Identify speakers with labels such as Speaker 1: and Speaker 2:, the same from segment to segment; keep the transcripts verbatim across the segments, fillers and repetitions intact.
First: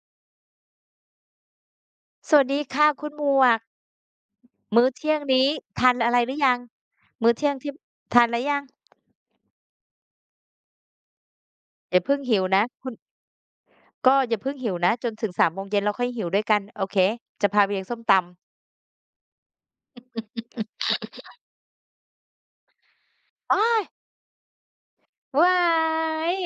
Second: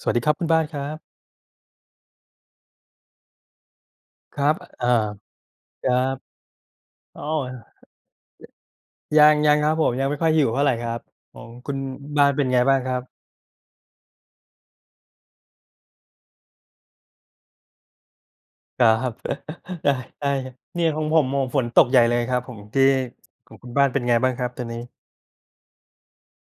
Speaker 1: สวัสดีครับคุณบ้านครับ
Speaker 2: สวัสดีค่ะคุณหมวก
Speaker 1: ครับ
Speaker 2: มื้อ
Speaker 1: เอา
Speaker 2: เที่ยงนี้
Speaker 1: ค
Speaker 2: ทา
Speaker 1: รั
Speaker 2: นอะไรหรื
Speaker 1: บ
Speaker 2: อยัง
Speaker 1: อ้
Speaker 2: มื้อเที่ยง
Speaker 1: อ
Speaker 2: ที่ทานแล้วยัง
Speaker 1: ยังยังครับผมยังไม่ค่อยหิวเท่าไรครับของคุณ
Speaker 2: อย่าเพิ่ง
Speaker 1: บ้าน
Speaker 2: หิว
Speaker 1: เป็นไง
Speaker 2: นะ
Speaker 1: บ้าง
Speaker 2: คุ
Speaker 1: ค
Speaker 2: ณ
Speaker 1: รับ
Speaker 2: ก็อย่าเพิ่งหิวนะจนถึงสามโมงเย็นเราค่อยหิวด้วยกันโอเคจะพาไปเลี้ยงส้มตำ
Speaker 1: ครับ ได้ได้เนี่ยของผมโอ้โฮฝนตกใหญ่เลยครับผมที่ของคุ
Speaker 2: อ้า
Speaker 1: ณ
Speaker 2: ย
Speaker 1: บ้านเป็นไงบ้างครับตอนนี้
Speaker 2: ว้าย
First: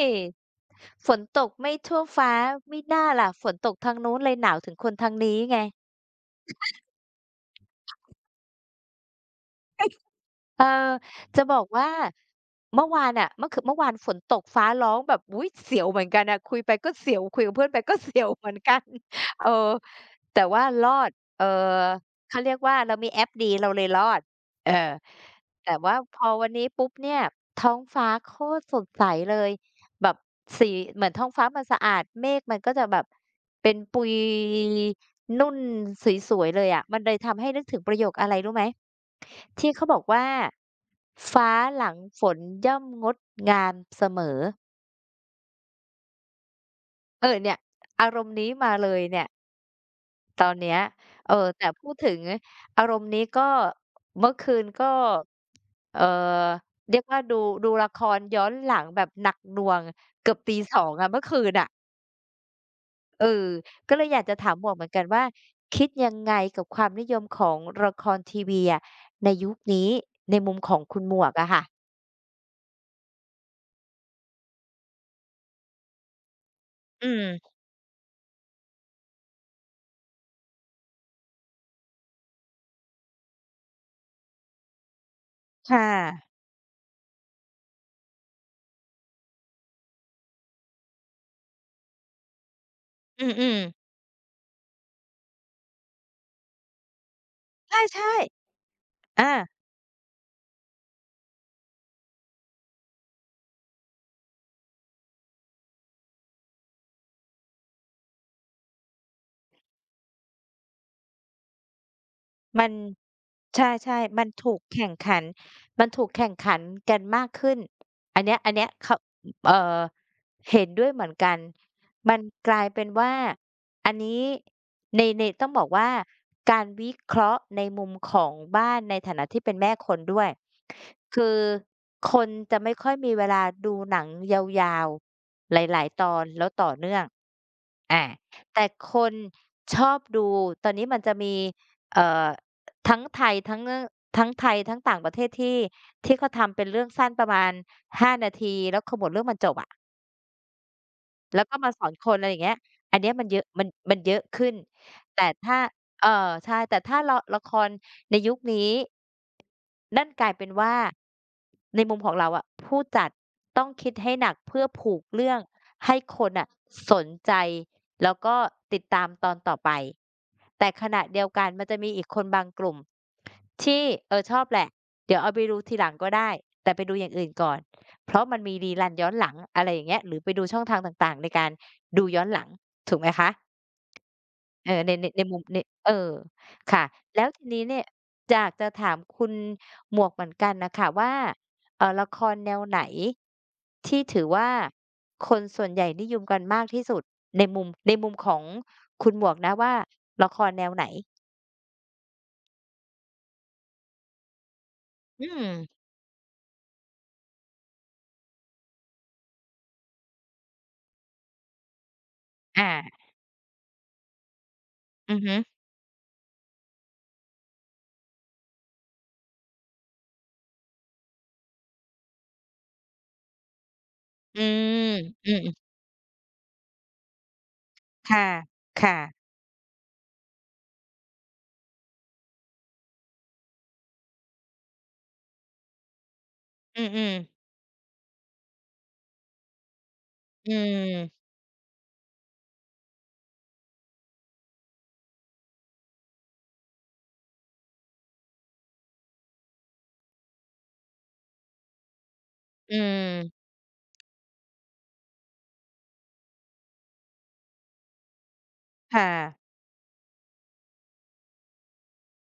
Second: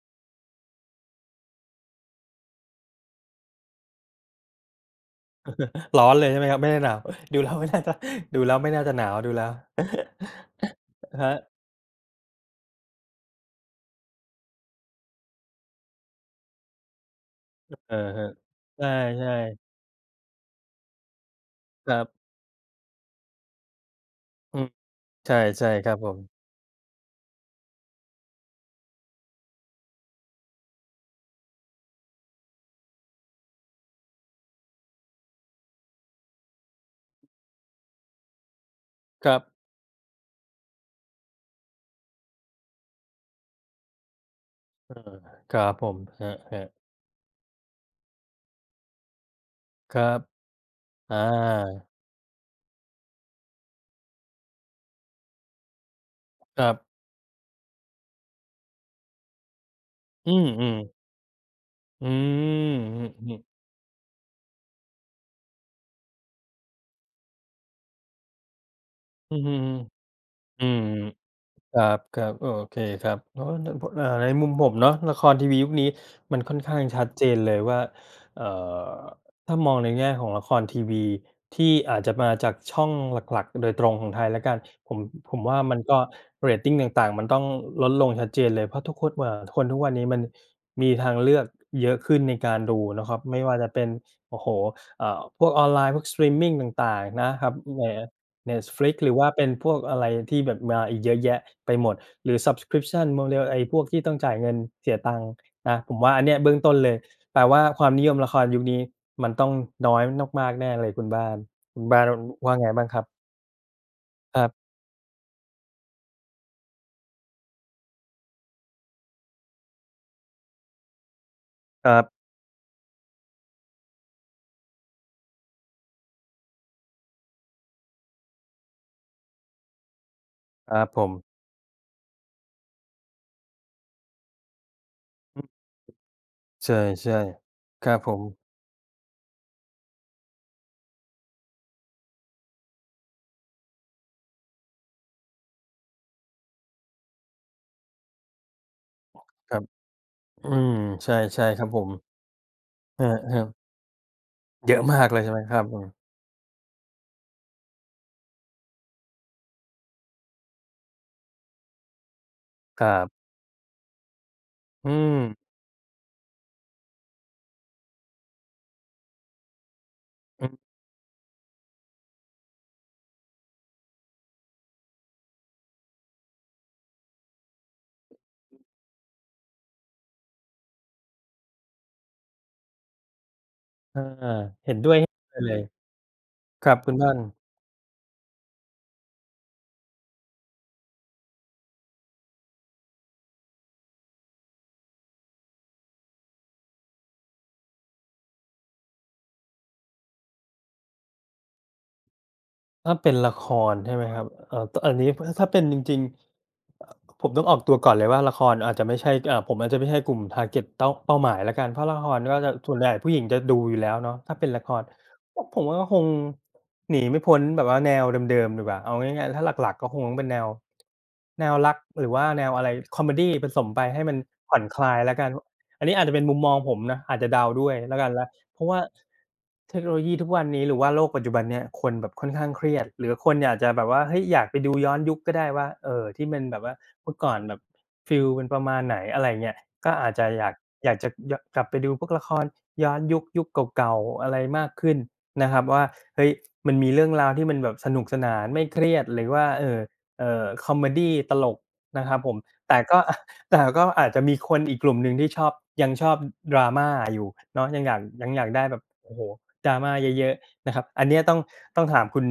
Speaker 2: ฝนตกไม่ทั่วฟ้ามิน่าล่ะฝนตกทางนู้นเลยหนาวถึงคนทางนี้ไง
Speaker 1: ร้อนเลยใช่ไหมครับไม่ได้หนาวดูแล้วไม่น่าจะดูแล้วไม่น่าจะหนาวดูแล้ว
Speaker 2: เออ
Speaker 1: ครั
Speaker 2: จะบ
Speaker 1: บ
Speaker 2: อกว่าเมื่อวานน่ะเมื่อคือเมื่อวานฝนตกฟ้าร้องแบบอุ๊ยเสียวเหมือนกันน่ะคุยไปก็เสียวคุยกับเพื่อน
Speaker 1: อ
Speaker 2: ไปก็
Speaker 1: ะ
Speaker 2: เสีย
Speaker 1: ฮะ
Speaker 2: วเหมือนกัน
Speaker 1: ใช่
Speaker 2: เออ
Speaker 1: ๆ
Speaker 2: แต่ว่ารอดเอ่อ
Speaker 1: ครับ
Speaker 2: เขาเรียกว่าเรามีแอปดีเราเลยรอด
Speaker 1: อืม
Speaker 2: เออ
Speaker 1: ใช่
Speaker 2: แต่
Speaker 1: ๆครั
Speaker 2: ว่า
Speaker 1: บผ
Speaker 2: พ
Speaker 1: ม
Speaker 2: อวันนี้ปุ๊บเนี่ยท้องฟ้าโคตรสดใสเลยแบบสีเหมือนท้องฟ้ามันสะอาดเมฆมันก็จะแบบเป็นปุยนุ่นสวยๆเลยอะมันเลยทำให้นึกถึงประโยคอะไรรู้ไหม
Speaker 1: ครับ
Speaker 2: ที่เขาบอกว่าฟ้าหลังฝนย่อมงดงามเสมอ
Speaker 1: เออครับผมครับ
Speaker 2: เออเนี่ยอารมณ์นี้มาเลยเนี่ย
Speaker 1: ๆครับ
Speaker 2: ตอนเนี้ย
Speaker 1: อ
Speaker 2: เออแต่
Speaker 1: า
Speaker 2: พูดถึงอารมณ์นี้ก็เมื่อคืนก็เอ่อ
Speaker 1: ครั
Speaker 2: เรียก
Speaker 1: บ
Speaker 2: ว่าดูดูละครย้อนหลังแบบหนักหน่วง
Speaker 1: อื
Speaker 2: เกือบตีส
Speaker 1: ม
Speaker 2: อง
Speaker 1: ๆ
Speaker 2: อะเมื่อคืนน่ะ
Speaker 1: อื
Speaker 2: เอ
Speaker 1: ม
Speaker 2: อก็เลยอยากจะถามหมวกเหมือนกันว่าคิดยังไงกับความนิยมของละครทีวีอะใน
Speaker 1: อือ
Speaker 2: ยุ
Speaker 1: ฮึ
Speaker 2: คนี้ในมุม
Speaker 1: อื
Speaker 2: ขอ
Speaker 1: ม
Speaker 2: งคุณหมวกอะค่ะ
Speaker 1: ครับๆโอเคครับอ๋อนพอ่าในมุมผมเนาะละครทีวียุคนี้มันค่อนข้างชั
Speaker 2: อื
Speaker 1: ดเจนเล
Speaker 2: ม
Speaker 1: ยว่าเอ่อถ้ามองในแง่ของละครทีวีที่อาจจะมาจากช่องหลักๆโดยตรงของไทยแล้วกันผมผมว่ามัน
Speaker 2: ค่ะ
Speaker 1: ก็เรตติงต่างๆมันต้องลดลงชัดเจนเลยเพราะทุกคนเอ่อคนทุกวันนี้มันมีทางเลือกเยอะขึ้นในการดูนะครับ
Speaker 2: อื
Speaker 1: ไม่
Speaker 2: ม
Speaker 1: ว่าจะ
Speaker 2: ๆ
Speaker 1: เป็นโอ้โฮเอ่อพวกออนไลน์พวกสตรีมมิงต่างๆนะครับแหม
Speaker 2: ใช่
Speaker 1: Netflix หรือ
Speaker 2: ๆ
Speaker 1: ว่า
Speaker 2: อา
Speaker 1: เป็นพวกอะไรที่แบบมาอีกเยอะแยะไปหมดหรือ Subscription โมเดลไอ้พวกที่ต้องจ่ายเงินเสียตังค์นะผมว่าอันเนี้ยเบื้องต้นเลยแปลว่าความนิยมละครยุคนี้มันต้องน้อยมากๆแน่เลยคุณบ้านคุณบ้านว่า
Speaker 2: มั
Speaker 1: ไง
Speaker 2: น
Speaker 1: บ้างครับ
Speaker 2: ใช่ๆมัน
Speaker 1: ครั
Speaker 2: ถูก
Speaker 1: บ
Speaker 2: แข่งขันมันถูกแข่งขันกันมากขึ้น อันเนี้ยอันเนี้ยเขาเอ่อเห็นด้วยเหมือนกัน
Speaker 1: ครั
Speaker 2: มัน
Speaker 1: บ
Speaker 2: กลายเป็นว่าอันนี้ในในต้องบอกว่า การวิเคราะห์ในมุมของบ้านในฐานะที่เป็นแม่คนด้วย
Speaker 1: ครับผม
Speaker 2: คือคนจะไม่ค่อยมีเวลาดูหนังยาว
Speaker 1: อื
Speaker 2: ๆ ห
Speaker 1: ม
Speaker 2: ลายๆตอนแล้วต่
Speaker 1: ใช
Speaker 2: อเนื่อง
Speaker 1: ่ๆครับ
Speaker 2: อา
Speaker 1: ผม
Speaker 2: แต่คนชอบดูตอนนี้มันจะมีเอ่อ ทั้งไทยทั้งเรื่องทั้งไทยทั้งต่างประเทศที่ที่เขาทำเป็นเรื่องสั้นประมาณห้านาทีแล้วเขาหมวดเรื่องมันจ
Speaker 1: ค
Speaker 2: บ
Speaker 1: รับ
Speaker 2: อะ
Speaker 1: อืมใช
Speaker 2: แล้
Speaker 1: ่
Speaker 2: วก็
Speaker 1: ๆครับ
Speaker 2: มา
Speaker 1: ผ
Speaker 2: สอ
Speaker 1: ม
Speaker 2: นคนอะไรอย่างเงี้ยอัน
Speaker 1: ค
Speaker 2: เนี้ยมันเย
Speaker 1: รั
Speaker 2: อะมั
Speaker 1: บ
Speaker 2: นมันเยอะขึ้น
Speaker 1: ๆเยอะมากเลย
Speaker 2: แต่
Speaker 1: ใช่ไหมค
Speaker 2: ถ้า
Speaker 1: รับผม
Speaker 2: เอ่อใช่แต่ถ้าละละครในยุคนี้ นั่นกลายเป็นว่า ในมุมของเราอะผู้
Speaker 1: ครั
Speaker 2: จัด
Speaker 1: บ
Speaker 2: ต้องคิดให้หนักเพื่อ
Speaker 1: อื
Speaker 2: ผูก
Speaker 1: ม
Speaker 2: เรื่องให้คนน่ะสนใจ แล้วก็ติดตามตอนต่อไป
Speaker 1: อืม
Speaker 2: แต่ขณะเดียวกันมันจะมีอีกคนบางกลุ่มที่เออชอบแหละ เดี๋ยวเอาไปดูทีหลังก็ได้ แต่ไปดูอย่างอื่นก่อน เพราะมันมีรี r ันย้อนหลังอะไรอย่างเงี้ยหรือไปดูช่องทางต่างๆในการดูย้อนหลังถูกไหมคะ
Speaker 1: อา
Speaker 2: เอ
Speaker 1: เห็น
Speaker 2: อใน
Speaker 1: ด้วย
Speaker 2: ในในมุม
Speaker 1: เล
Speaker 2: ใน
Speaker 1: ย
Speaker 2: เออ
Speaker 1: ครับ
Speaker 2: ค่ะ
Speaker 1: คุณบ้าน
Speaker 2: แล้วทีนี้เนี่ยอยากจะถามคุณหมวกเหมือนกันน่ะค่ะว่าเอ่อละครแนวไหนที่ถือว่าคนส่วนใหญ่นิยมกันมากที่สุดในมุมในมุมของคุณหมวกนะว่าละครแนวไหน
Speaker 1: ถ้าเป็นละครใช่ไหมครับเอ่อตอันนี้
Speaker 2: อื
Speaker 1: ถ้า
Speaker 2: ม
Speaker 1: ถ้าเป็นจริงๆเอ่อผมต้องออกตัวก่อนเลยว่าละครอาจจะไม่ใช่อ่อผมอาจจะไม่ใช่กลุ่ม target เต้าเป้าหมายแล้วกันเพราะละครก็จะส่วน
Speaker 2: อา
Speaker 1: ใหญ่ผู้หญิงจะดูอยู่แล้วเนาะถ้าเป็นละคร
Speaker 2: อือฮึ
Speaker 1: ก็ผมว่าก็คงหนีไม่พ้นแบบว่าแนวเดิมๆดีกว่าเอาง่ายๆถ้าหลักๆก็คงต้องเป็นแนวแนวรักหรือว่าแนวอะไรคอเมดีผสมไปให้มัน
Speaker 2: อื
Speaker 1: ผ่อน
Speaker 2: ม
Speaker 1: คลายแล้วกั
Speaker 2: อื
Speaker 1: น
Speaker 2: ม
Speaker 1: อันนี้อาจจะเป็นมุมมองผมนะอาจจะเดาด้วยแล้วกัน
Speaker 2: ค่ะ
Speaker 1: เพราะว่า
Speaker 2: ค่ะ
Speaker 1: เทคโนโลยีทุกวันนี้หรือว่าโลกปัจจุบันเนี่ยคนแบบค่อนข้างเครียดหรือคนอยากจะแบบว่าเฮ้ยอยากไปดูย้อนยุคก็ได้ว่าเอ่อที่มันแบบว่า
Speaker 2: อือ
Speaker 1: เมื่อก่อน
Speaker 2: ๆ
Speaker 1: แบบฟีลเป็นประมาณไหนอะไรเงี้ยก็อาจจะอ
Speaker 2: อื
Speaker 1: ยากอยากจะ
Speaker 2: ม
Speaker 1: ยกลับไปดูพวกละครย้อนยุคยุคเก่าๆอะไรมากขึ้นนะครับว่าเฮ้ยมันมีเรื่องราวที่มันแบบสนุกสนานไม่เครียดหรือว่าเอ่อเอ่อคอเมดีตลกนะครับผม
Speaker 2: อื
Speaker 1: แต่ก็
Speaker 2: ม
Speaker 1: แต่ก็อาจจะมีคนอีกกลุ่มหนึ่งที่ชอบยังชอบดราม่าอยู่เนาะยังอยากยังอยากได้แบบ
Speaker 2: ค่ะ
Speaker 1: โอ้โฮดราม่าเยอะๆนะครับอันเนี้ยต้องต้องถามคุณ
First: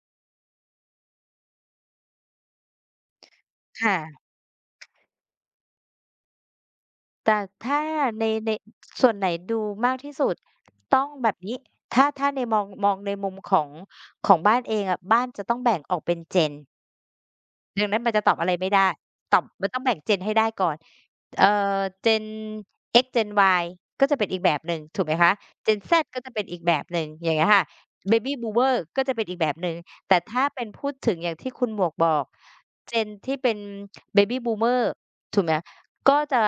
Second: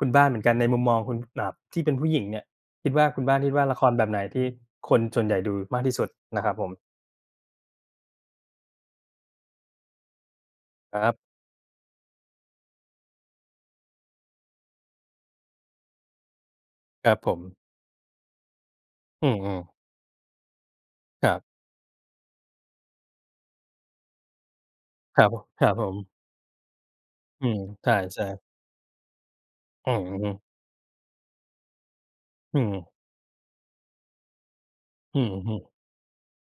Speaker 1: คุณบ้านเหมือนกันในมุมมองคุณอ่าที่เป็นผู้หญิงเนี่ยคิดว่าคุณบ้านคิดว่าละคร
Speaker 2: ค่ะ
Speaker 1: แบบไหนที่คนส่วนใหญ่ดูมากที่สุดนะครับผม
Speaker 2: แต่ถ้าในในส่วนไหนดูมากที่สุด
Speaker 1: ค
Speaker 2: ต้อง
Speaker 1: รั
Speaker 2: แบ
Speaker 1: บ
Speaker 2: บนี้ ถ้าถ้าในมองมองในมุมของของบ้านเองอะบ้านจะต้องแบ่งออกเป็น Gen
Speaker 1: ครับผม
Speaker 2: ดังนั้นมันจะตอบอะไรไม่ได้
Speaker 1: อื
Speaker 2: ตอบ
Speaker 1: ม
Speaker 2: มั
Speaker 1: ๆ
Speaker 2: นต้องแบ่ง Gen ให้ได้ก่อน
Speaker 1: ครั
Speaker 2: เอ่
Speaker 1: บ
Speaker 2: อ Gen X Gen Y ก็จะเป็นอีกแบบหนึ่งถูกไหม
Speaker 1: ครับ
Speaker 2: คะ
Speaker 1: ผครับ
Speaker 2: Gen
Speaker 1: ผ
Speaker 2: Z ก็
Speaker 1: ม
Speaker 2: จะเป็นอีกแบบหนึ่งอย่าง
Speaker 1: อื
Speaker 2: เงี้ย
Speaker 1: ม
Speaker 2: ค่ะ
Speaker 1: ใช่
Speaker 2: Baby
Speaker 1: ๆ
Speaker 2: Boomer ก็จะเป็นอีกแบบหนึ่ง
Speaker 1: อือ
Speaker 2: แต่
Speaker 1: ฮึ
Speaker 2: ถ้าเป็นพูดถึงอย่างที่คุณหมวกบอก
Speaker 1: อืม
Speaker 2: Gen ที่เป็น Baby Boomer
Speaker 1: อือ
Speaker 2: ถูกไหม
Speaker 1: ฮึ
Speaker 2: ก็จะ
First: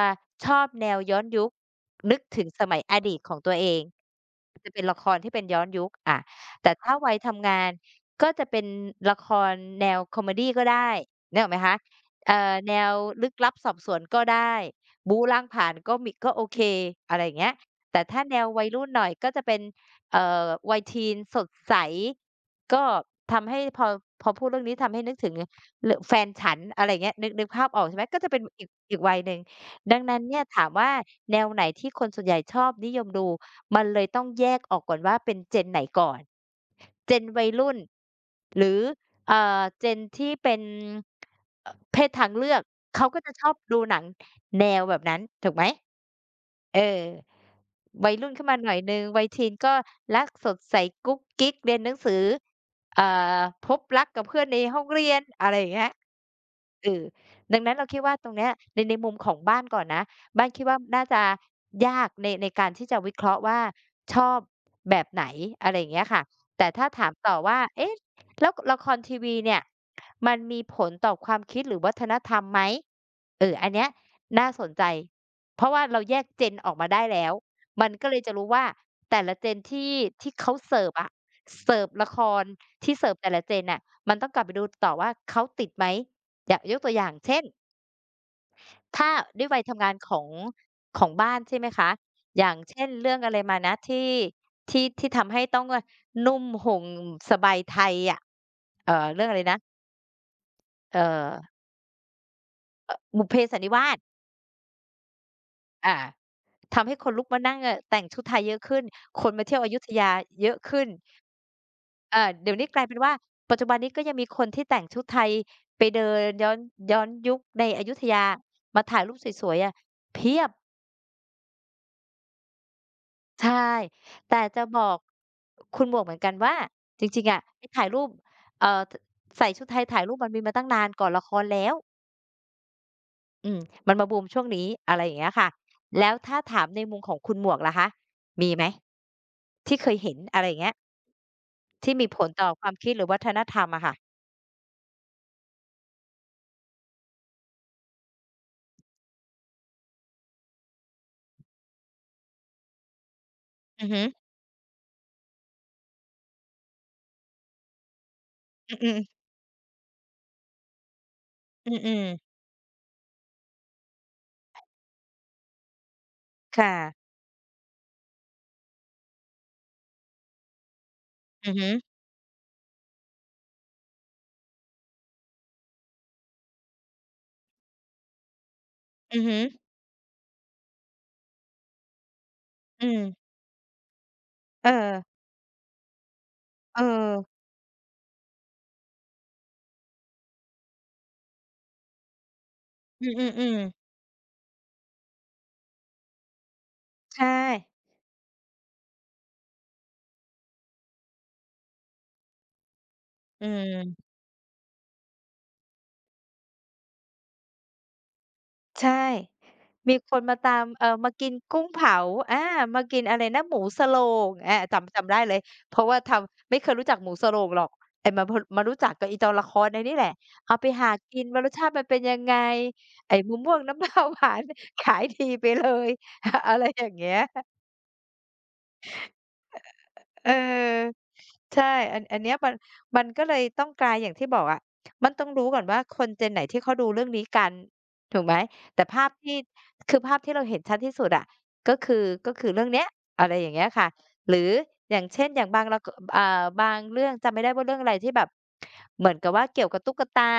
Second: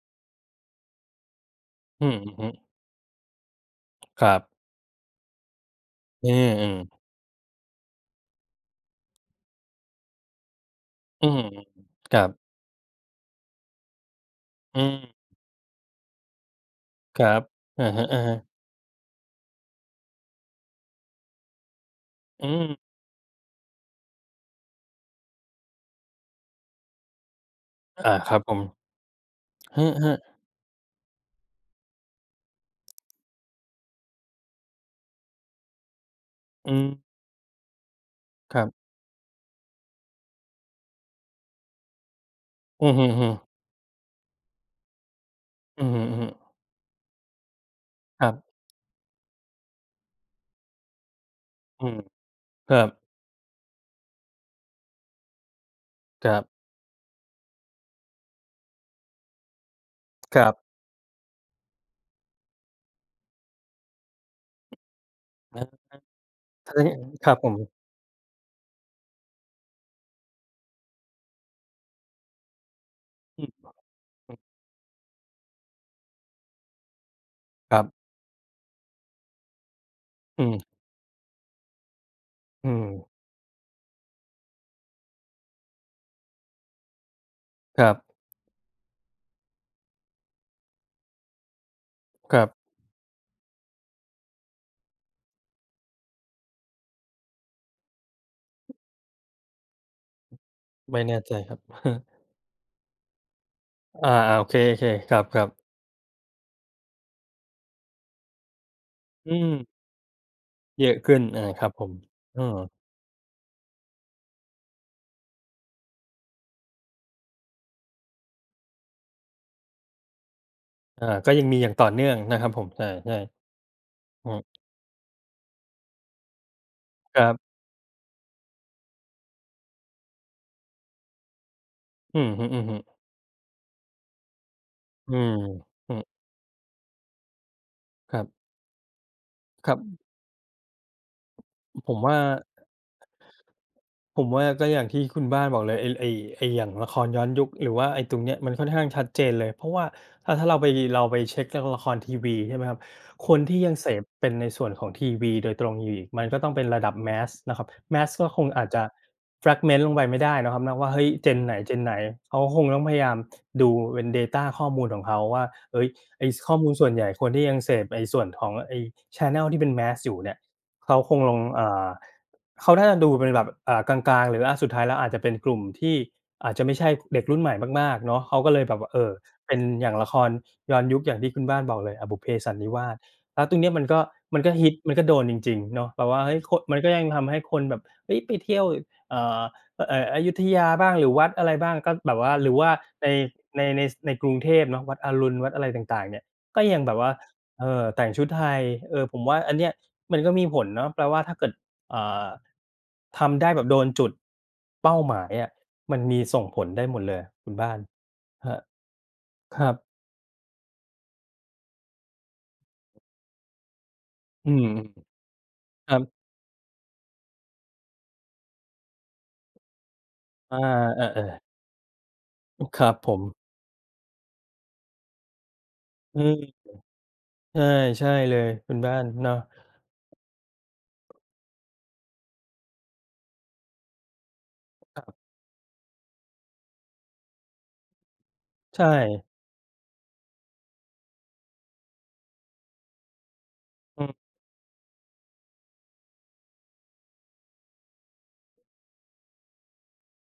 Speaker 2: ชอบแนวย้อนยุค
Speaker 1: อื
Speaker 2: นึ
Speaker 1: อ
Speaker 2: กถึ
Speaker 1: ฮึ
Speaker 2: งสมัยอดีตของตัวเอง
Speaker 1: ครับ
Speaker 2: จะเป็นละครที่เป็นย้อนยุคอา
Speaker 1: อืม
Speaker 2: แต่ถ้า
Speaker 1: ๆ
Speaker 2: วัยทำงานก็จะเป็นละครแนวคอเมดีก็ได้
Speaker 1: อื
Speaker 2: นึ
Speaker 1: ม
Speaker 2: กออกไหมคะ
Speaker 1: ครับ
Speaker 2: เอ่อแนวลึกลับสอบสวนก็ได้
Speaker 1: อื
Speaker 2: บู๊
Speaker 1: ม
Speaker 2: ล้างผลาญก็มีก็โอเคอะ
Speaker 1: ค
Speaker 2: ไรอ
Speaker 1: รั
Speaker 2: ย่าง
Speaker 1: บ
Speaker 2: เงี้ย
Speaker 1: อะ
Speaker 2: แต่ถ้าแน
Speaker 1: ฮะ
Speaker 2: ววัยรุ่นหน่อยก็จะเป็นเอ่อวัยทีนสดใส
Speaker 1: ๆอืม
Speaker 2: ก็ทำให้พอพอพูดเรื่องนี้ทำให้นึกถึงรแฟนฉันอะไรอย่างเงี้ยนึกนึกภาพออกใช่ไหม
Speaker 1: อา
Speaker 2: ก็จะ
Speaker 1: ครั
Speaker 2: เป็
Speaker 1: บ
Speaker 2: น
Speaker 1: ผม
Speaker 2: อีกอีกวัยหนึ่ง
Speaker 1: ครั
Speaker 2: ดังนั้น
Speaker 1: บ
Speaker 2: เนี่ยถามว่าแนวไหนที่คนส่วนใหญ่ชอบนิยมดูมันเลยต้องแยกออกก่อนว่าเป็น Gen ไหนก่อน
Speaker 1: ๆอืม
Speaker 2: Gen วัยรุ่น
Speaker 1: ค
Speaker 2: ห
Speaker 1: รั
Speaker 2: รือ
Speaker 1: บ
Speaker 2: เอ่อ Gen ที่เป็น เอ่อเพศทางเลือก
Speaker 1: อือฮึ
Speaker 2: เขาก็จะชอบ
Speaker 1: ๆ
Speaker 2: ดูหนังแนวแบบนั้นถูกไหม
Speaker 1: อือฮึๆ
Speaker 2: เออ วัย
Speaker 1: ค
Speaker 2: รุ่
Speaker 1: รั
Speaker 2: นขึ้น
Speaker 1: บ
Speaker 2: มาหน่อยหนึ่งวัยทีนก็รักสดใสกุ๊กกิ๊กเรียน
Speaker 1: อื
Speaker 2: หนั
Speaker 1: ม
Speaker 2: งสือ
Speaker 1: ครับ
Speaker 2: อ่าพบรักกับเพื่อนในห้องเรียนอะไรอย่างเงี้ย
Speaker 1: ครับ
Speaker 2: เออดังนั้นเราคิดว่าตรงเนี้ยในในมุมของบ้านก่อนนะ
Speaker 1: ค
Speaker 2: บ้าน
Speaker 1: รั
Speaker 2: คิดว่า
Speaker 1: บ
Speaker 2: น่าจะยากในในการที่จะวิเคราะห์ว่าชอบแบบไหน
Speaker 1: นะ
Speaker 2: อะไรอย่างเงี้ยค่ะแต่
Speaker 1: ถ้า
Speaker 2: ถ้าถาม
Speaker 1: ค
Speaker 2: ต่
Speaker 1: รั
Speaker 2: อ
Speaker 1: บผม
Speaker 2: ว่าเอ๊ะแล้วละครทีวีเนี่ยมันมีผลต่อความคิดหรือวัฒนธรรมไหมเอ
Speaker 1: อืม
Speaker 2: ออันเนี้ย
Speaker 1: อือ
Speaker 2: น่าสนใจเพราะว่าเราแยก Gen ออกมาได้แล้ว
Speaker 1: ครั
Speaker 2: มันก็
Speaker 1: บ
Speaker 2: เลยจะรู้ว่าแต่ละเจนที่ที่
Speaker 1: อื
Speaker 2: เขา
Speaker 1: ม
Speaker 2: เสิร์ฟอะเสิร์ฟละคร
Speaker 1: อืม
Speaker 2: ที่เสิร์ฟแต่ละเจ n น่ะมันต้องกลับไปดูต่อว่าเขาติดไหมอย่างยกตัวอย่างเช่น
Speaker 1: ครับ
Speaker 2: ถ้าด้วยวัยทำงานของของบ้านใช่ไหมคะ
Speaker 1: ค
Speaker 2: อ
Speaker 1: รับ
Speaker 2: ย่างเช่นเรื่องอะไรมานะที่ที่ที่ทำให้ต้องว่านุ่มห่มสบายไทยอะเอ่อเรื่องอะไรนะเอ่
Speaker 1: ไม่แน่
Speaker 2: อ
Speaker 1: ใจครับ
Speaker 2: บุพเพสันนิวาส
Speaker 1: อาๆโอเคๆครับๆ
Speaker 2: อา ทำให้คนลุกมานั่งเอ่อแต่งชุดไทยเยอะขึ้น ค
Speaker 1: อื
Speaker 2: นมาเที่ยวอยุ
Speaker 1: ม
Speaker 2: ธยาเยอะขึ้
Speaker 1: เย
Speaker 2: น
Speaker 1: อะขึ้นอาครับผม
Speaker 2: เอ่อ
Speaker 1: เอ
Speaker 2: เดี๋ยว
Speaker 1: อ
Speaker 2: นี้กลายเป็นว่าปัจจุบันนี้ก็ยังมีคนที่แต่งชุดไทยไปเดินย้อนย้อนยุคในอยุธยามาถ่ายรูปสวยๆอะเพียบ
Speaker 1: อาก็ยังมีอย่างต่อเนื่องนะครับผมใช่
Speaker 2: ใช่
Speaker 1: ๆอื
Speaker 2: แต่
Speaker 1: ม
Speaker 2: จะบอกคุณหมวกเหมือนกันว่าจ
Speaker 1: ค
Speaker 2: ริง
Speaker 1: รั
Speaker 2: ๆอะ
Speaker 1: บ
Speaker 2: ไอ้ถ่ายรูปเอ่อถใส่ชุดไทยถ่ายรูปมันมีมาตั้งนานก่อนละครแล้ว
Speaker 1: อือฮึๆ
Speaker 2: อืมมันมาบูมช่วงนี้อะไรอ
Speaker 1: อื
Speaker 2: ย่างเงี้
Speaker 1: ม
Speaker 2: ยค่ะ
Speaker 1: อืม
Speaker 2: แล้วถ้าถามในมุมของคุณหมวกล่ะคะ
Speaker 1: ครั
Speaker 2: มี
Speaker 1: บ
Speaker 2: ไหม
Speaker 1: ครั
Speaker 2: ที่
Speaker 1: บ
Speaker 2: เคยเห็นอะไรอย่างเงี้ย
Speaker 1: ผ
Speaker 2: ที่
Speaker 1: ม
Speaker 2: มี
Speaker 1: ว่า
Speaker 2: ผลต่อความคิดหรือวัฒนธรรมอะค่ะ
Speaker 1: ผมว่าก็อย่างที่คุณบ้านบอกเลยไอ้ไอ้ไอ้อย่างละครย้อนยุคหรือว่าไอ้ตรงเนี้ยมันค่อนข้างชัดเจนเลยเพราะว่าถ้าถ้าเราไปเราไปเช็คจากละครทีวีใช่ไหมครับคนที่ยัง
Speaker 2: อื
Speaker 1: เส
Speaker 2: อฮึ
Speaker 1: พเป็นในส่วนของทีวีโดยตรงอยู่อีกมันก็ต้องเป็นระดับ mass นะครับ mass ก็คงอาจจะ
Speaker 2: อือๆ
Speaker 1: fragment ลงไปไม่ได้นะครับนะว่าเฮ้ย gen ไหน
Speaker 2: อื
Speaker 1: gen ไหน
Speaker 2: ม
Speaker 1: เขา
Speaker 2: ๆ
Speaker 1: ก็คงต้องพยายามดูเป็นเดาตาข้อมูลของเขาว่าเฮ้ยไอ้สข้อมู
Speaker 2: ค่ะ
Speaker 1: ลส่วนใหญ่คนที่ยังเสพไอ้ส่วนของไอ้แชนเนิลที่เป็น mass อยู่เนี่ย เขาคงลง
Speaker 2: อือฮึ
Speaker 1: อ่าเขาน่าจะดูเป็นแบบอ่ากลางๆหรืออาสุดท้ายแล้วอาจจะเป็นกลุ่มที่อาจจะไม่ใช่เด็กรุ่นใหม่มากๆเนาะเขาก็เลยแบบว่าเอ่อ
Speaker 2: อือฮึ
Speaker 1: เป็นอย่างละครย้อนยุคอย่างที่คุณบ้านบอกเลยอ่าบุพเพสันนิ
Speaker 2: อื
Speaker 1: วาส
Speaker 2: ม
Speaker 1: แล้วตรงเนี้ยมันก็มันก็
Speaker 2: เอ
Speaker 1: ฮิ
Speaker 2: อ
Speaker 1: ตมันก็โดนจริงๆเนาะแบบว่าเฮ้ยคนมั
Speaker 2: เออ
Speaker 1: นก็ยังทำให้คนแบบเฮ้ยไปเที่ยวเอ่อเอ่ออยุธยาบ้างหรือวัดอะไรบ้างก็แบบว่าหรือว่า
Speaker 2: อื
Speaker 1: ใน
Speaker 2: อ
Speaker 1: ใน
Speaker 2: ๆๆ
Speaker 1: ในในกรุงเทพเนาะวัดอรุณวัดอะไรต่างๆเนี่ยก็ยังแบบว่า
Speaker 2: ใช่
Speaker 1: เอ่อแต่งชุดไทยเออผมว่าอันเนี้ย มันก็มีผลเนาะแปลว่าถ้าเกิดเอ่อทำ
Speaker 2: อื
Speaker 1: ได้แบบโดนจุ
Speaker 2: ม
Speaker 1: ดเป้าหมายอะมันมีส่งผลได้หมดเลยคุณบ้านครับ
Speaker 2: ใช่
Speaker 1: ครับ
Speaker 2: มีคนมาตามเอ่อมากินกุ้งเผาอามากินอะไรนะหมูสโลง
Speaker 1: อื
Speaker 2: อา
Speaker 1: ม
Speaker 2: จำจำได้เลยเพราะ
Speaker 1: ค
Speaker 2: ว่า
Speaker 1: รั
Speaker 2: ท
Speaker 1: บ
Speaker 2: ำไม่เคยรู้จักหมูสโลงหรอกแต่มาพมารู้จักกับไอ้ตอนละครไอ้นี่แหละเอา
Speaker 1: อา
Speaker 2: ไปหา
Speaker 1: เอ
Speaker 2: กิ
Speaker 1: อ
Speaker 2: นว่ารสชาติมันเป็นยังไง
Speaker 1: ๆครับผ
Speaker 2: ไอ้
Speaker 1: ม
Speaker 2: มะม่วงน้ำปลาหวาน ขายดีไปเลย
Speaker 1: อื
Speaker 2: อะไร
Speaker 1: ม
Speaker 2: อย่างเงี้ย
Speaker 1: ใช่ใช่เลยคุณบ้านเนาะ
Speaker 2: เออใช่อันอันเนี้ยมันมันก็เลยต้องกลายอย่างที่บอกอะมันต้องรู้ก่อนว่าคน Gen ไหนที่เขาดูเรื่องนี้กันถูกไหมแต่
Speaker 1: ใช่
Speaker 2: ภาพที่คือภาพที่เราเห็นชัดที่สุดอะก็คือก็คือเรื่องเนี้ยอะไรอย่างเงี้ยค่ะ
Speaker 1: อืม
Speaker 2: หรืออย่างเช่นอย่างบางละกอ่าบางเรื่องจำไม่ได้ว่าเรื่องอะไรที่แบบเหมือนกับว่าเกี่ยวกับตุ๊กตา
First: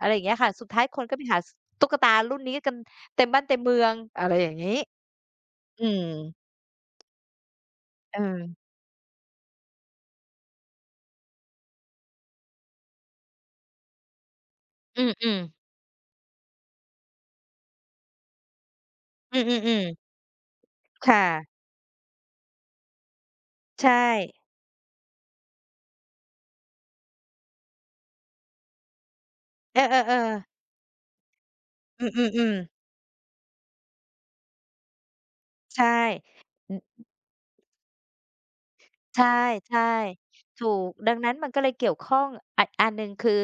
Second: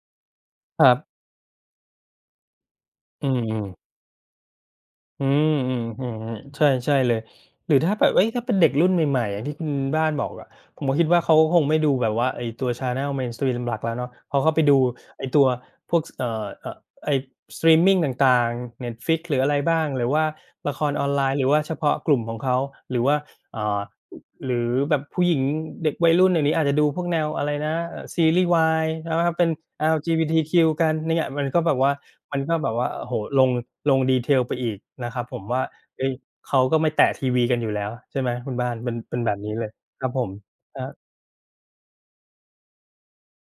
Speaker 2: อะไรอย่างเงี้ยค่ะสุดท้า
Speaker 1: ค
Speaker 2: ย
Speaker 1: รั
Speaker 2: คนก็
Speaker 1: บ
Speaker 2: ไปหาสตุ๊กตารุ่นนี้กันเต็
Speaker 1: อื
Speaker 2: มบ้านเต็มเมือ
Speaker 1: ม
Speaker 2: งอะไรอย่างงี้
Speaker 1: อืมอืม
Speaker 2: อื
Speaker 1: อืม
Speaker 2: ม
Speaker 1: ใช่ใช่เลยหรือถ้าแบบ
Speaker 2: เอ
Speaker 1: เฮ้ยถ้าเป็น
Speaker 2: อ
Speaker 1: เด็กรุ่นใหม่ๆอย่างที่คุณบ้านบอกอะผมก็คิดว่าเขาคงไม่ดูแบบว่าไอ้ตัว channel Mainstream หลักแล้วเนาะเขาก็ไปดู
Speaker 2: อื
Speaker 1: ไอ้
Speaker 2: ม
Speaker 1: ตัว
Speaker 2: ๆ
Speaker 1: พวกสเอ่อเอ่อไอ้สตรีมมิงต่างๆ Netflix หรื
Speaker 2: อื
Speaker 1: ออะไรบ้า
Speaker 2: อ
Speaker 1: ง
Speaker 2: ๆ
Speaker 1: หรือ
Speaker 2: ๆ
Speaker 1: ว่าละครออนไล
Speaker 2: ค่ะ
Speaker 1: น์หรือว่าเฉพาะกลุ่มของเขาหรือว่าอ่า
Speaker 2: ใช่
Speaker 1: หรือแบบผู้หญิงเด็กวัยรุ่นเดี๋ยวนี้อาจจะดูพวกแนวอะไรนะเอ่อซีรีส์วายใช่ไหมครับเป็น
Speaker 2: เออๆๆ
Speaker 1: แอล จี บี ที คิว กันเนี่ยมันก็แบบว่า
Speaker 2: อื
Speaker 1: มัน
Speaker 2: ม
Speaker 1: ก็
Speaker 2: ๆ
Speaker 1: แบบ
Speaker 2: ๆ
Speaker 1: ว่าโอ้โฮลงลง detail ไปอีกนะครับผมว่า
Speaker 2: ใช่
Speaker 1: เฮ้ยเขา
Speaker 2: อื
Speaker 1: ก็ไม่
Speaker 2: อ
Speaker 1: แตะทีวีกันอยู่แล้วใช่ไหมคุณบ้านเป็นเป็
Speaker 2: ใช
Speaker 1: นแบบนี้เลย
Speaker 2: ่
Speaker 1: ครับผม
Speaker 2: ๆถูก
Speaker 1: ค
Speaker 2: ดังนั้นมันก็เลยเกี่ยวข้องอะอันหนึ่งคือ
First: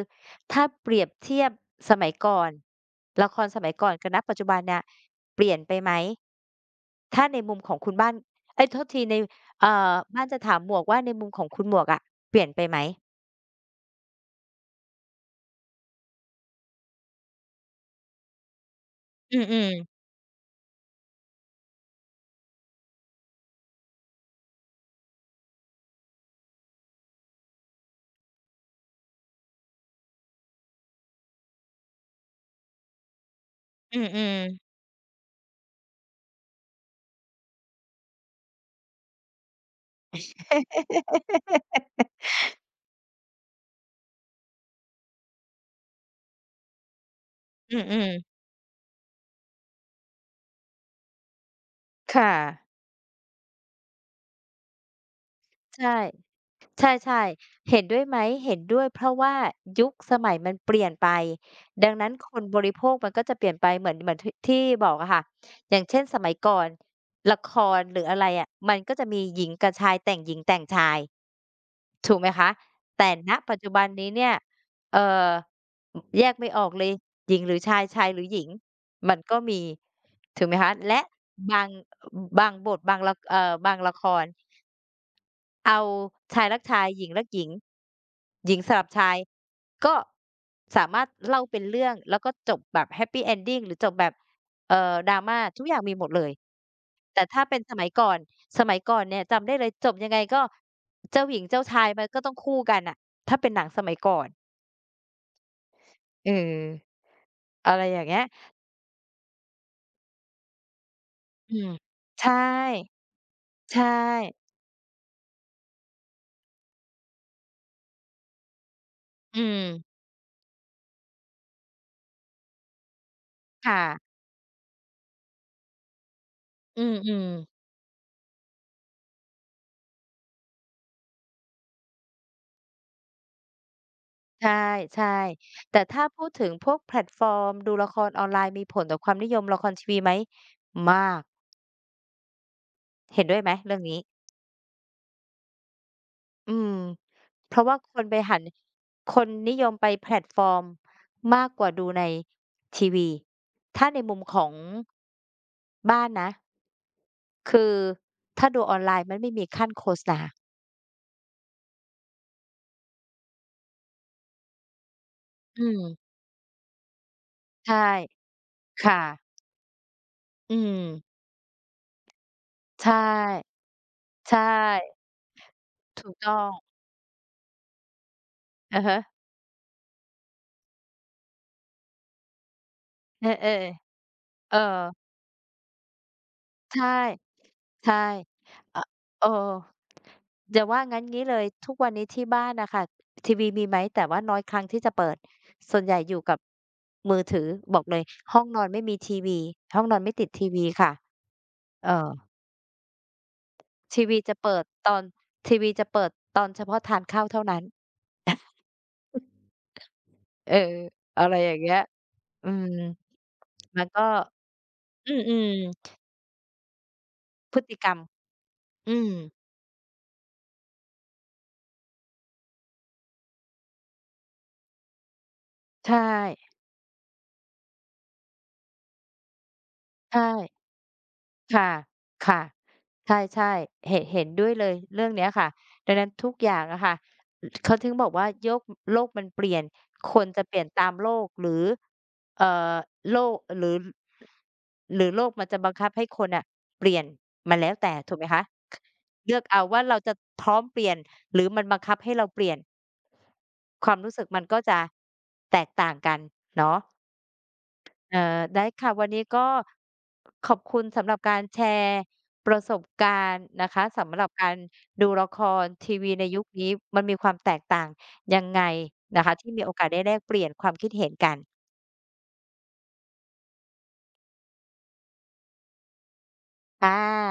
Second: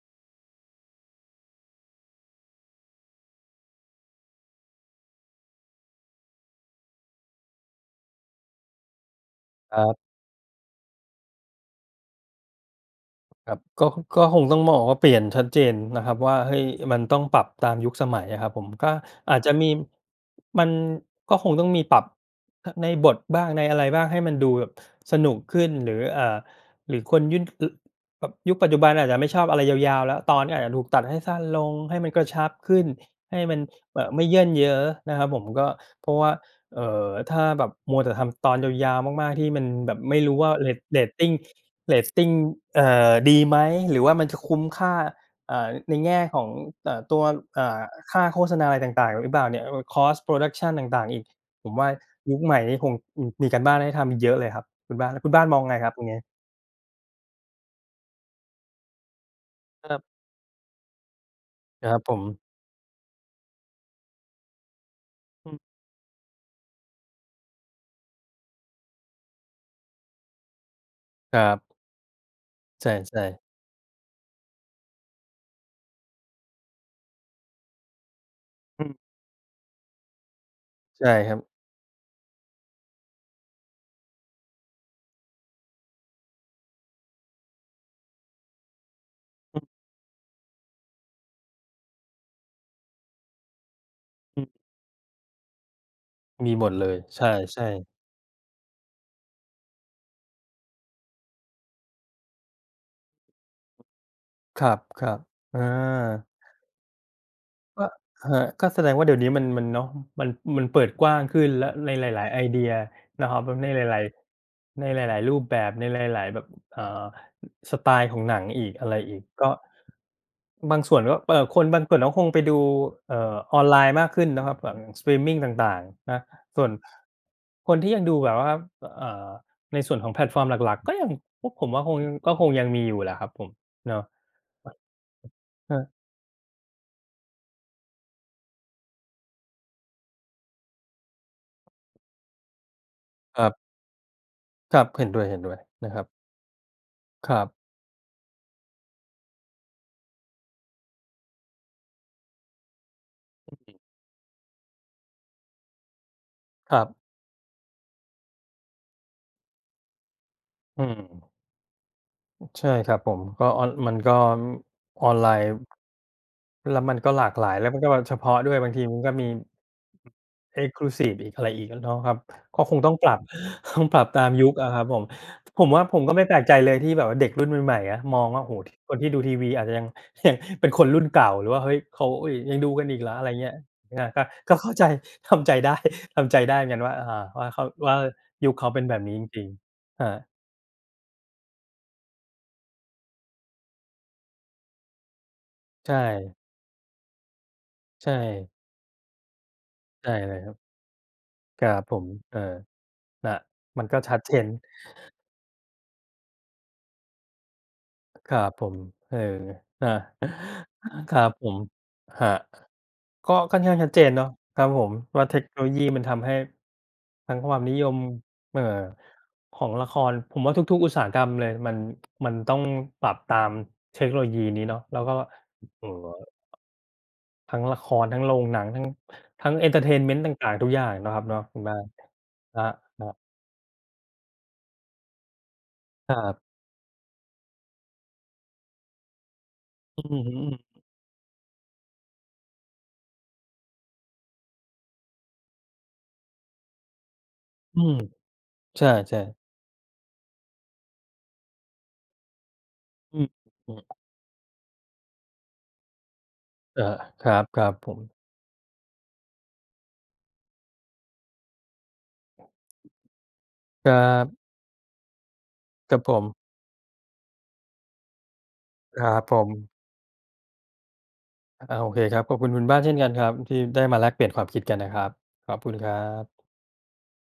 Speaker 2: ถ้าเปรียบเทียบสมัยก่อนละครสมัยก่อนกับณปัจจุบันเนี่ยเปลี่ยนไปไหมถ้าในมุมของคุณบ้านเอ๊ยโทษทีในเอ่อ
Speaker 1: รับ
Speaker 2: บ้านจะถามหมวกว่าในมุมของคุณหมวกอะเปลี่ยนไปไหม
Speaker 1: ครับก็ก็คงต้องมองว่าเปลี่ยนชัดเจนนะครับว่าเฮ้ยมันต้องปรับตามยุคสมัยอะครับผมก็
Speaker 2: อื
Speaker 1: อาจจะมี
Speaker 2: มๆ
Speaker 1: มันก็คงต้องมีปรับอในบทบ้างในอะไรบ้างให้มันดูแบบสนุกขึ้นหรืออ่าหรือคนยุ่นอแบบยุคปัจจุบันอาจจะไม่ชอบอะไรยาวๆแล้วตอนก็อาจจะถูกตัดให้สั้นลงให้มันกระชับขึ้นให้มัน
Speaker 2: อื
Speaker 1: เอ่อไม่
Speaker 2: ม
Speaker 1: เยินเย้
Speaker 2: ๆ
Speaker 1: อนะครับผมก็เพราะว่าเอ่อถ้าแบบมัวแต่ทำตอนยาวๆมากๆที่มันแบบไม่รู้ว่าเรตเรตติง เรตติงเอ่อดีไหม หรือว่ามันจะคุ้มค่าเอ่อในแง่ของเอ่อตัวเอ่
Speaker 2: อื
Speaker 1: อ
Speaker 2: ม
Speaker 1: ค่าโฆ
Speaker 2: ๆ
Speaker 1: ษณาอะไรต่างๆหรือเปล่าเนี่ยเอ่อคอสต์โพรดักชันต่างๆอีก ผมว่า
Speaker 2: ค่ะ
Speaker 1: ยุคใหม่นี้คงอืมมีการบ้านให้ทำอีกเยอะเลยครับคุณบ้านแล้วคุณบ้านมองไงครับ
Speaker 2: ใช่
Speaker 1: ตรงนี้
Speaker 2: ใช่ๆเห็นด้วยไหมเห็นด้วยเพราะว่า
Speaker 1: ค
Speaker 2: ยุค
Speaker 1: รั
Speaker 2: ส
Speaker 1: บ
Speaker 2: มัยมันเปลี่ยนไป
Speaker 1: ค
Speaker 2: ดั
Speaker 1: รั
Speaker 2: ง
Speaker 1: บ
Speaker 2: นั้
Speaker 1: ผ
Speaker 2: น
Speaker 1: ม
Speaker 2: คนบริโภคมันก็จะเปลี่ยนไปเหมือนเหมือนทที่บอกอะค่ะ
Speaker 1: อื
Speaker 2: อ
Speaker 1: ม
Speaker 2: ย่างเช่นสมัยก่อนละครหรืออะไรอะมันก็จะมีหญิงกับชายแต่งหญิงแต่งชาย
Speaker 1: ครับ
Speaker 2: ถูกไหมคะ
Speaker 1: ใช
Speaker 2: แต่
Speaker 1: ่
Speaker 2: ณ
Speaker 1: ๆ
Speaker 2: ปัจจุบันนี้เนี่ยเอ่ออแยกไม่ออกเลยหญิงหรือชายชายหรือหญิง
Speaker 1: อืม
Speaker 2: มันก็มีถูกไหมคะและ
Speaker 1: ใช่ครับ
Speaker 2: บางบางบทบางละเอ่อบางละคร เอาชายรักชายหญิงรักหญิงหญิงสลับชาย
Speaker 1: อ
Speaker 2: ก็สามารถเล่าเป็นเรื่องแล้วก็จบแบบแฮปปีเอนดิงหรือจบแบบ
Speaker 1: ืม
Speaker 2: เอ่อ drama ทุกอย่างมีหมดเลย
Speaker 1: ๆมีหมดเลย
Speaker 2: แต่ถ้าเป็น
Speaker 1: ใช่
Speaker 2: สมัย
Speaker 1: ๆ
Speaker 2: ก่อนสมัยก่อนเนี่ยจำได้เลยจบยังไงก็เจ้าหญิงเจ้าชายมันก็ต้องคู่กันน่ะถ้าเป็นหนังสมัยก่อน
Speaker 1: ครับๆอา
Speaker 2: เอออะไร
Speaker 1: ก็
Speaker 2: อย่างเงี้ย
Speaker 1: ครับก็แสดงว่าเดี๋ยวนี้มันมันเนาะมันมันเปิดกว้างขึ้น
Speaker 2: อื
Speaker 1: และ
Speaker 2: ม
Speaker 1: ในหลาย
Speaker 2: ใช่
Speaker 1: ๆไอเดียนะครับแบบในห
Speaker 2: ใช่
Speaker 1: ลายๆในหลายๆรูปแบบในหลายๆแบบเอ่อสไตล์ของหนังอีกอะไรอีก
Speaker 2: อื
Speaker 1: ก็
Speaker 2: ม
Speaker 1: บางส่วนก็เอ่อคนบางส่วนก็คงไปดูเอ่อออนไลน์มาก
Speaker 2: ค่ะ
Speaker 1: ขึ้นนะครับแบบสตรีมมิงต่างๆนะส่วน
Speaker 2: อืมๆ
Speaker 1: คนที่ยังดูแบบว่าเอ่อในส่วนของแพลตฟอร์มหลักๆก็ยังพวกผมว่าคงก็คงยังมีอยู่แหละครับผมเนาะ
Speaker 2: ใช่ๆ
Speaker 1: เอ
Speaker 2: แต่
Speaker 1: อ
Speaker 2: ถ้าพูดถึงพวกแพลตฟอร์มดูละครออนไลน์มีผลต่อความนิยมละครทีวีไหมมากเห็นด้ว
Speaker 1: ค
Speaker 2: ยไห
Speaker 1: รั
Speaker 2: ม
Speaker 1: บ
Speaker 2: เรื่องนี้
Speaker 1: ครับเห็นด้วยๆนะครับ
Speaker 2: อืม
Speaker 1: ครั
Speaker 2: เพราะ
Speaker 1: บ
Speaker 2: ว่าคนไปหันคนนิยมไปแพลตฟอร์มมากกว่าดูในทีวีถ้าในมุมของบ้านนะ
Speaker 1: ครับ
Speaker 2: คือถ้าดูออนไลน์มันไม่มีขั้นโฆษณา
Speaker 1: อืมใช่ครับผมก็ออนมันก็ออนไลน์
Speaker 2: อืม
Speaker 1: แล้วมันก็หลากหลายแล้วมัน
Speaker 2: ใช่
Speaker 1: ก็แบบเฉพาะด้วยบางทีมั
Speaker 2: ค่ะ
Speaker 1: นก็มี
Speaker 2: อืม
Speaker 1: Exclusive อีกอะไรอีกอะเนาะครับก็คงต้
Speaker 2: ใช่
Speaker 1: องปรับ ต้องปรับตาม
Speaker 2: ใช่
Speaker 1: ยุคอะครับผมผมว่าผม
Speaker 2: ถู
Speaker 1: ก็
Speaker 2: ก
Speaker 1: ไม่แป
Speaker 2: ต้
Speaker 1: ล
Speaker 2: อ
Speaker 1: ก
Speaker 2: ง
Speaker 1: ใจเลยที่แบบว่าเด็กรุ่นใหม่ๆอะมองว่าโอ้โฮ
Speaker 2: อะ
Speaker 1: คน
Speaker 2: ฮะ
Speaker 1: ที่ดูทีวีอาจจะยัง ยังเป็นคนรุ่นเก่าหรือว่าเฮ้ยเขาอุ๊ยยังดูกันอีกเหรอ
Speaker 2: เอ
Speaker 1: อะไร
Speaker 2: อ
Speaker 1: เงี้ย
Speaker 2: ๆ
Speaker 1: อาก็ก็
Speaker 2: เออ
Speaker 1: เข้าใจ ทำใจได้ ทำใจได้เหมือนกัน
Speaker 2: ใช่
Speaker 1: ว่าอ่าว่าเขา
Speaker 2: ใช่
Speaker 1: ว่ายุคเขา
Speaker 2: อ
Speaker 1: เป็นแบบนี้
Speaker 2: เอ
Speaker 1: จ
Speaker 2: อ
Speaker 1: ริงๆอา
Speaker 2: จะว่างั้นงี้เลยทุกวันนี้ที่บ้านน่ะค่ะทีวีมีไหมแต่ว่าน้อยครั้งที่จะเปิดส่วนใหญ่
Speaker 1: ใช่
Speaker 2: อยู่กับมือถือบอกเลย
Speaker 1: ใช่
Speaker 2: ห้องนอนไม่มีทีวีห้องนอน
Speaker 1: ใช่
Speaker 2: ไม่ติด
Speaker 1: เลย
Speaker 2: ที
Speaker 1: ครั
Speaker 2: วี
Speaker 1: บ
Speaker 2: ค่ะ
Speaker 1: ครับ
Speaker 2: เอ
Speaker 1: ผม
Speaker 2: อ
Speaker 1: เออนะมันก็
Speaker 2: ที
Speaker 1: ชั
Speaker 2: วี
Speaker 1: ดเจ
Speaker 2: จะ
Speaker 1: น
Speaker 2: เปิดตอนทีวีจะเปิดตอนเฉพาะทานข้าวเท่านั้น
Speaker 1: ครับผมเออ นะ
Speaker 2: เออ
Speaker 1: ครั
Speaker 2: อะ
Speaker 1: บ
Speaker 2: ไร
Speaker 1: ผ
Speaker 2: อย่า
Speaker 1: ม
Speaker 2: งเงี้ย
Speaker 1: ครับ
Speaker 2: อืม
Speaker 1: ก็ค่อนข้าง
Speaker 2: มัน
Speaker 1: ชัดเจ
Speaker 2: ก็
Speaker 1: นเนาะครับผม
Speaker 2: อื
Speaker 1: ว่าเทคโนโลยี
Speaker 2: ม
Speaker 1: มันทำให้ทั้งค
Speaker 2: ๆพ
Speaker 1: วา
Speaker 2: ฤ
Speaker 1: มนิ
Speaker 2: ติ
Speaker 1: ย
Speaker 2: กรร
Speaker 1: ม
Speaker 2: ม
Speaker 1: เอ่อ
Speaker 2: อืม
Speaker 1: ของละครผมว่าทุกๆอุตสาหกรรมเลยมันมันต้องปรับตามเทคโนโลยีนี้เนาะแล้วก็เอ่อ
Speaker 2: ใช่
Speaker 1: ทั้งละครทั้งโรงหนังทั้งทั้งเอนเทอร์เทนเม
Speaker 2: ใ
Speaker 1: นต์ต่าง
Speaker 2: ช่
Speaker 1: ๆทุกอย่างเนาะครับเนาะคุณ
Speaker 2: ค่ะ
Speaker 1: บ้าน
Speaker 2: ค่ะ
Speaker 1: ครั
Speaker 2: ใ
Speaker 1: บๆ
Speaker 2: ช่ๆเห็นเห็นด้วยเลยเรื่องเนี้ยค่ะดังนั้น
Speaker 1: ค
Speaker 2: ทุก
Speaker 1: รับ
Speaker 2: อย่างอะค่ะอเขาถึงบอกว่าโยกโลกมันเปลี่ยน
Speaker 1: อื
Speaker 2: ค
Speaker 1: อ
Speaker 2: นจะเปลี่ยน
Speaker 1: ฮึ
Speaker 2: ตามโลกหรือเอ่อโลกหรือหรือโลกมันจะบังคับให้คนน่ะเปลี่ยนมันแล้ว
Speaker 1: อื
Speaker 2: แต่
Speaker 1: ม
Speaker 2: ถูกไหมคะ
Speaker 1: ใช่
Speaker 2: เลื
Speaker 1: ๆ
Speaker 2: อกเอาว่าเราจะพร้อมเปลี่ยนหรือมันบังคับให้เราเปลี่ยน
Speaker 1: อืมอืม
Speaker 2: ความรู้สึกมันก็จะแตกต่างกันเนาะ
Speaker 1: เออครับครับผม
Speaker 2: เอ่อได้ค่ะวันนี้ก็ขอบคุณสำหรับการแชร์ประสบการณ์นะคะ
Speaker 1: ครั
Speaker 2: สำหรับกา
Speaker 1: บ
Speaker 2: รดูละคร
Speaker 1: ค
Speaker 2: ที
Speaker 1: รับ
Speaker 2: วี
Speaker 1: ผม
Speaker 2: ในยุคนี้มันมีความแตกต่างยังไง
Speaker 1: ครั
Speaker 2: นะ
Speaker 1: บผ
Speaker 2: คะ
Speaker 1: ม
Speaker 2: ที่มีโอกาสได้แลกเปลี่ยนความคิดเห็นกัน
Speaker 1: อาโอเคครับขอบคุณคุณบ้านเช่นกันครับที่ได้มาแลกเปลี่ยนความคิดกันนะครับขอบคุณครับ
Speaker 2: ค่ะ